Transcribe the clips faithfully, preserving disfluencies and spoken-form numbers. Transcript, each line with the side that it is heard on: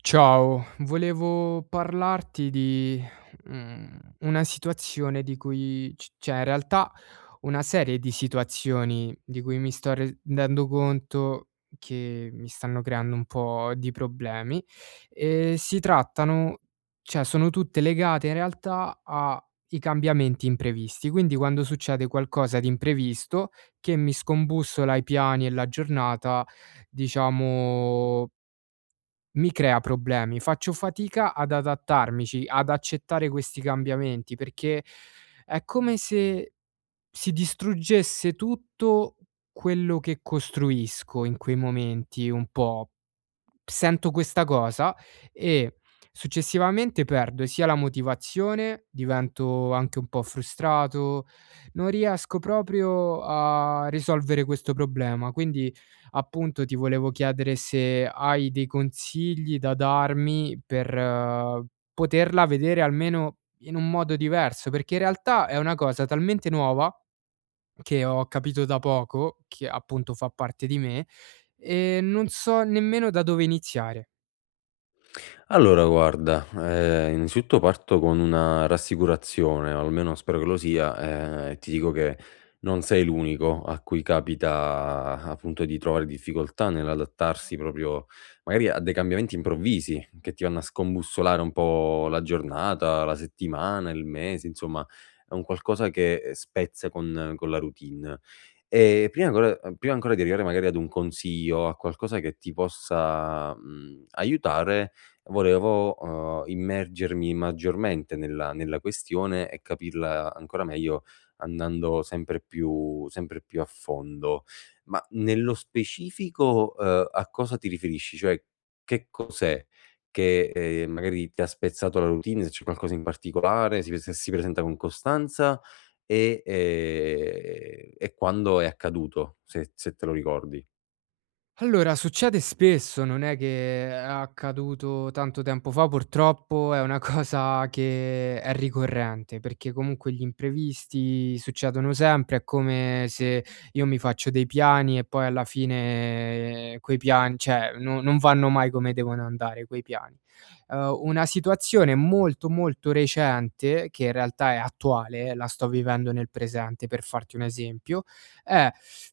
right: Ciao, volevo parlarti di, mhmm, una situazione di cui, c ceh in realtà, una serie di situazioni di cui mi sto redendo conto che mi stanno creando un po' di problemi. Ehm, si trattano cioè, sono tutte legate in realtà ai cambiamenti imprevisti. Quindi, quando succede qualcosa di imprevisto, che mi scombussola i piani e la giornata, diciamo mi crea problemi. Faccio fatica ad adattarmici, ad accettare questi cambiamenti, perché è come se si distruggesse tutto quello che costruisco in quei momenti, un po'. Sento questa cosa, e successivamente perdo, sia la motivazione, divento anche un po' frustrato, non riesco proprio a risolvere questo problema. Quindi, appunto, ti volevo chiedere se hai dei consigli da darmi, per poterla vedere almeno in un modo diverso, perché in realtà è una cosa talmente nuova, che ho capito da poco, che appunto fa parte di me, e non so nemmeno da dove iniziare.
left: Allora, guarda, ehm, inzitutto parto con rassicurazione o almeno spero che lo sia, ehm, e ti dico che non sei l'unico a cui capita, appunto, di trovare difficoltà nell'adattarsi proprio, magari a dei cambiamenti improvvisi che ti anno a scombussolare un po' la giornata, la settimana, il mese. Insomma è un qualcosa che spezza con con la routine e prima vo uhm, prima ancora di arrivare magari ad un consiglio, a qualcosa che ti possa, mhmm, aiutare, volevo, uhm, immergermi maggiormente nella nella questione e capirla ancora meglio, andando sempre più sempre più a fondo. Ma nello specifico, uhm, a cosa ti riferisci? Cioè, che cos'è che, ehm, magari ti ha spezzato la routine, se c'è qualcosa in barticolare, si prese si presenta con costanza e, ehm, e quando è accaduto? Se se te lo ricordi.
right: Allora, succede spesso, non è che è accaduto tanto tempo fa purtroppo, è una cosa che è ricorrente, perché comunque gli imprevisti succedono sempre, è come se io mi faccio dei piani e poi alla fine quei pian cioè, no non vanno mai come devono andare quei piani. Uhm, una situazione molto, molto recente, che in realtà è attuale, la sto vivendo nel presente per farti un esempio, è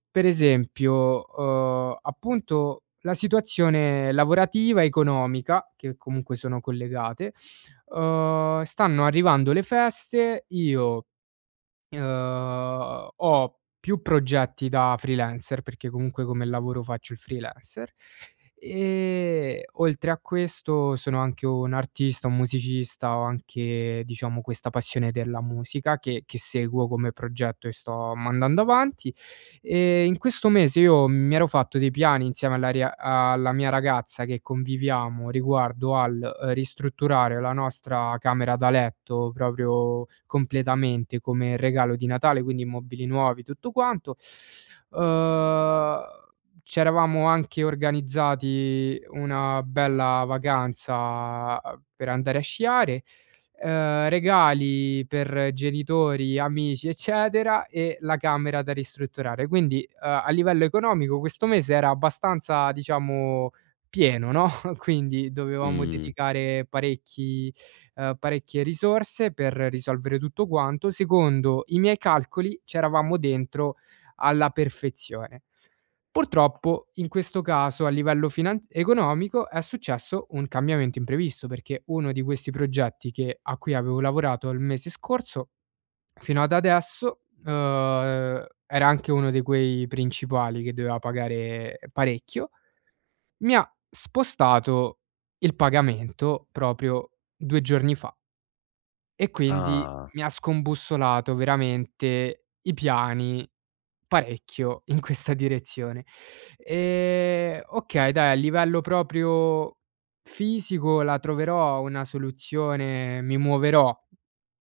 right: per esempio, uhm, appunto la situazione lavorativa, economica, che comunque sono collegate. Uhm, stanno arrivando le feste, io, uhm, ho più progetti da freelancer, perché comunque come lavoro faccio il freelancer e, oltre a questo, sono anche un artista, un musicista. Ho anche, diciamo, questa passione della musica che che seguo come progetto e sto mandando avanti e in questo mese io mi ero fatto dei piani insieme alla ria alla mia ragazza, che conviviamo, riguardo al, uhm, ristrutturare la nostra camera da letto, proprio completamente, come regalo di Natale, quindi i mobili nuovi, tutto quanto, uhm, c'eravamo anche organizzati una bella vacanza, uhm, per andare a sciare, uhm, regali per genitori, amici, eccetera e la camera da ristrutturare. Quindi, uhm, a livello economico questo mese era abbastanza, diciamo, pieno, no? Quindi dovevamo
left: Mh.
right: dedicare parecchi ehm, parecchie risorse, per risolvere tutto quanto. Secondo i miei calcoli c'eravamo dentro alla perfezione. Purtroppo in questo caso a livello finanz economico è successo un cambiamento imprevisto, perché uno di questi progetti che a cui avevo lavorato il mese scorso fino ad adesso, uhm, era anche uno di quei principali che doveva pagare parecchio, mi ha spostato il pagamento proprio due giorni fa. E quindi
left: Ah.
right: mi ha scombussolato veramente i piani, parecchio in questa direzione. E, okay, dai a livello proprio fisico, la troverò una soluzione, mi muoverò,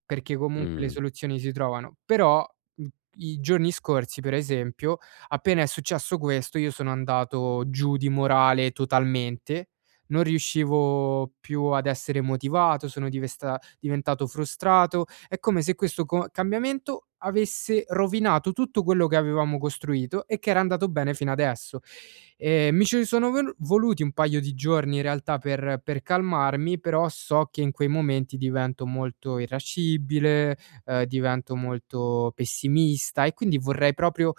right: perché comun le
left: Mh-mh.
right: soluzioni si trovano. Però, mhmm, i giorni scorsi, per esempio, appena è successo questo, io sono andato giù di morale totalmente, non riuscivo più ad essere motivato, sono divesta diventato frustrato, è come se questo co cambiamento avesse rovinato tutto quello che avevamo costruito e che era andato bene fino adesso. Ehm, mi ci sono vol voluti un paio di giorni in realtà per per calmarmi, però so che in quei momenti divento molto irascibile, uhm, divento molto pessimista e quindi vorrei proprio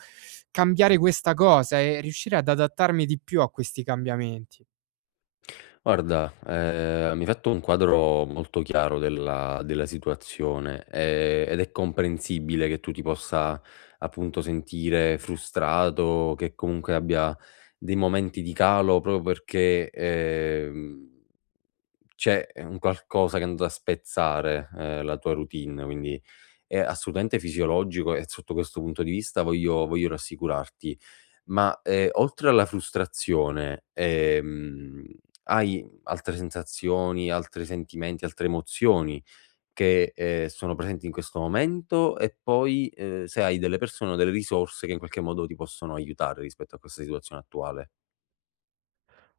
right: cambiare questa cosa e riuscire ad adattarmi di più a questi cambiamenti.
left: Guarda, ehm, mi hai fatto un quadro molto chiaro della della situazione e ed è comprensibile che tu ti possa, appunto, sentire frustrato, che comunque abbia dei momenti di calo proprio perché, ehm, c'è, ehm, un qualcosa che è andato a spezzare, uhm, la tua routine, quindi, è assolutamente fisiologico e zotto questo punto di vista voglio voglio rassicurarti. Ma, ehm, oltre alla frustrazione, ehm, hai altre sensazioni, altri sentimenti, altre emozioni che, ehm, sono presenti in questo momento, e poi, uhm, se hai delle persone o delle risorse che in qualche modo ti possono aiutare rispetto a questa situazione attuale?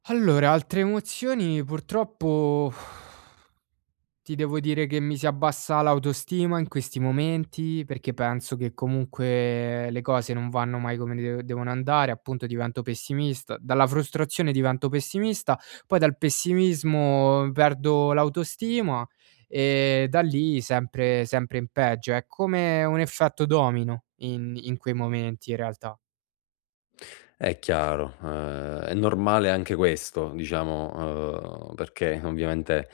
right: Allora, altre emozioni purtroppo, ti devo dire che mi si abbassa l'autostima in questi momenti, perché penso che comunque le cose non vanno mai come de devono andare, appunto divento pessimista dalla frustrazione divento pessimista, poi dal pessimismo perdo l'autostima e da lì sempre sempre in peggio. È come un effetto domino in in quei momenti in realtà.
left: È chiaro, ehm, è normale anche questo, diciamo, ehm, perché ovviamente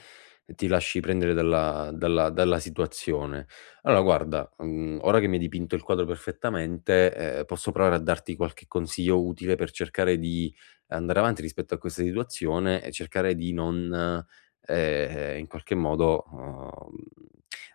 left: ti lasci prendere dalla dalla dalla situazione. Allora, guarda, mhmm, ora che mi hai dipinto il quadro perfettamente, ehm, posso provare a darti qualche consiglio utile, per cercare di andare avanti rispetto a questa situazione e cercare di non, ehm, in qualche modo, uhm,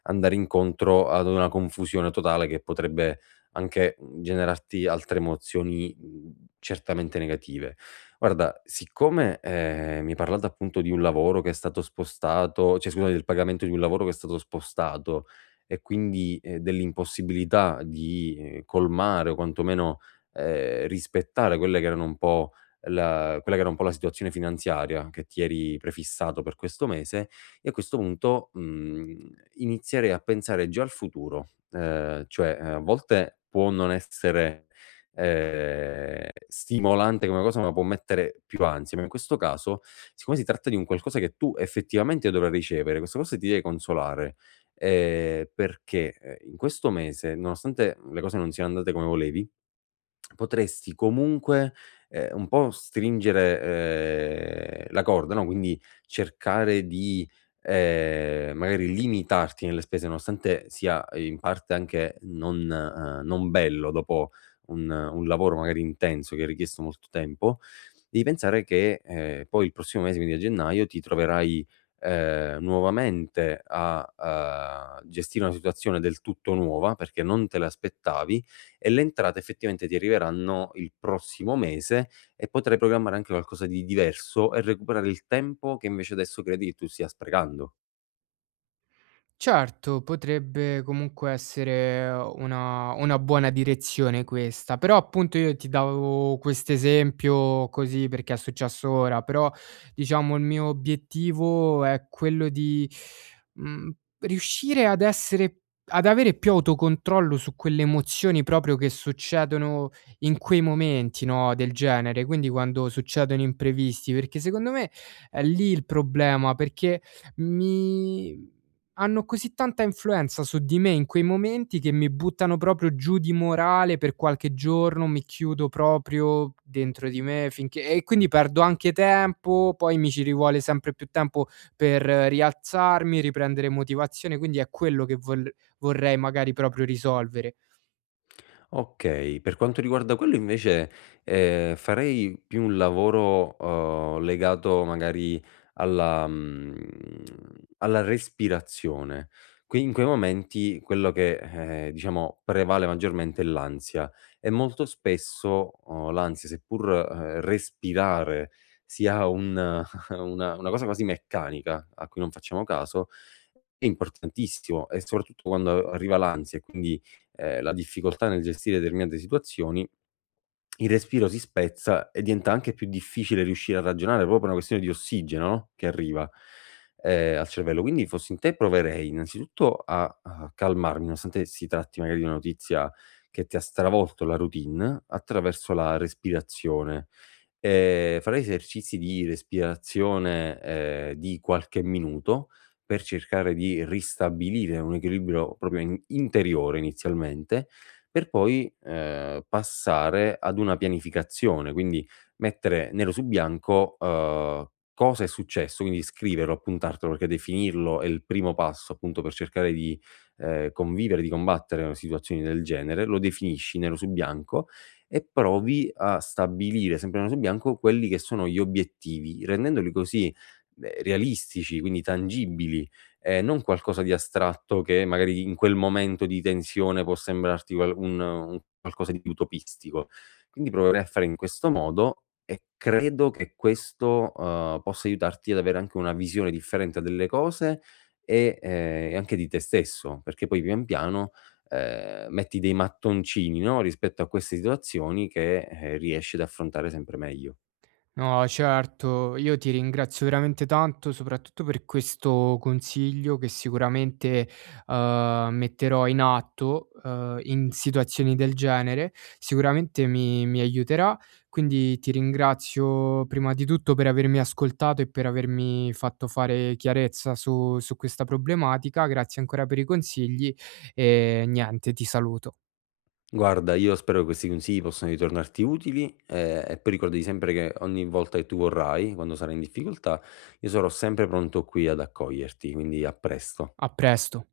left: andare incontro ad una confusione totale, che potrebbe anche, mhmm, generarti altre emozioni, uhm, certamente negative. Guarda, siccome, ehm, mi hai parlato appunto di un lavoro che è stato spostato, cioè, scusa, del pagamento di un lavoro che è stato spostato e quindi dell'impossibilità di colmare, o quantomeno, ehm, rispettare quelle che erano un po' la quella che era un po' la situazione finanziaria che ti eri prefissato per questo mese, io a questo punto, mhmm, inizierei a pensare già al futuro, ehm, cioè, ehm, a volte può non essere, ehm, stimolante una cosa, ma può mettere più ansia, ma in questo caso, siccome si tratta di un qualcosa che tu effettivamente dovevi ricevere, questa cosa ti devi consolare, ehm, perché in questo mese, nonostante le cose non siano andate come volevi, potresti comunque, ehm, un po' stringere, ehm, la corda, no, quindi cercare di, ehm, magari limitarti nelle spese, nonostante sia in parte anche non, uhm, non bello dopo un un lavoro magari intenso che ha richiesto molto tempo, devi pensare che, ehm, poi il prossimo mese, quindi a gennaio, ti troverai, ehm, nuovamente a, ehm, gestire una situazione del tutto nuova, perché non te l'aspettavi, e le entrate effettivamente ti arriveranno il prossimo mese, e potrai programmare anche qualcosa di diverso e recuperare il tempo che invece adesso credi che tu stia sprecando.
right: Certo, potrebbe comunque essere una una buona direzione questa, però appunto io ti davo quest'esempio, così perché è successo ora, però diciamo il mio obiettivo è quello di, mhmm, riuscire ad essere ad avere più autocontrollo su quelle emozioni proprio che succedono in quei momenti, no, del genere, quindi quando succedono imprevisti, perché secondo me è lì il problema, perché mi hanno così tanta influenza su di me in quei momenti, che mi buttano proprio giù di morale per qualche giorno, mi chiudo proprio dentro di me, finché e quindi perdo anche tempo, poi mi ci rivuole sempre più tempo per rialzarmi, riprendere motivazione, quindi è quello che vol vorrei magari proprio risolvere.
left: Okay, per quanto riguarda quello invece, ehm, farei più un lavoro, uhm, legato magari alla, mhmm, alla respirazione. Qui in quei momenti, quello che, ehm, diciamo prevale maggiormente è l'ansia, e molto spesso, uhm, l'ansia seppur, mhmm, respirare sia un una una cosa quasi meccanica, a cui non facciamo caso, è importantissimo, e soprattutto quando arriva l'ansia e quindi, ehm, la difficoltà nel gestire determinate situazioni, il respiro si spezza, e diventa anche più difficile riuscire a ragionare proprio per una questione di ossigeno no, che arriva, ehm, al cervello. Quindi fossi in te proverei innanzitutto a a calmarmi, nonostante si tratti magari di una notizia che ti ha stravolto la routine, attraverso la respirazione, e farei esercizi di respirazione, ehm, di qualche minuto, per cercare di ristabilire un equilibrio proprio in interiore inizialmente, per poi, ehm, passare ad una pianificazione, quindi mettere nero su bianco, uhm, cosa è successo, quindi scriverlo, appuntartelo perché definirlo è il primo passo appunto per cercare di, ehm, convivere, di combattere con situazioni del genere; lo definisci nero su bianco, e provi a stabilire, sempre nero su bianco, quelli che sono gli obiettivi, rendendoli così, beh, realistici, quindi tangibili, e non qualcosa di astratto, che magari in quel momento di tensione può sembrarti qual un un qualcosa di utopistico. Quindi proverei a fare in questo modo, e credo che questo, uhm, possa aiutarti ad avere anche una visione differente delle cose e, ehm, e anche di te stesso, perché poi pian piano, ehm, metti dei mattoncini, no, rispetto a queste situazioni che, ehm, riesci ad affrontare sempre mejo.
right: No certo, io ti ringrazio veramente tanto, soprattutto per questo consiglio che sicuramente, uhm, metterò in atto, uhm, in situazioni del genere. Sicuramente mi mi aiuterà, quindi ti ringrazio, prima di tutto per avermi ascoltato e per avermi fatto fare chiarezza su su questa problematica. Grazie ancora per i consigli e niente, ti saluto.
left: Guarda, io spero che questi consigli possano ritornarti utili, e e poi ricordati sempre che ogni volta che tu vorrai, quando sarai in difficoltà, io sarò sempre pronto qui ad accoglierti, quindi a presto.
right: A presto.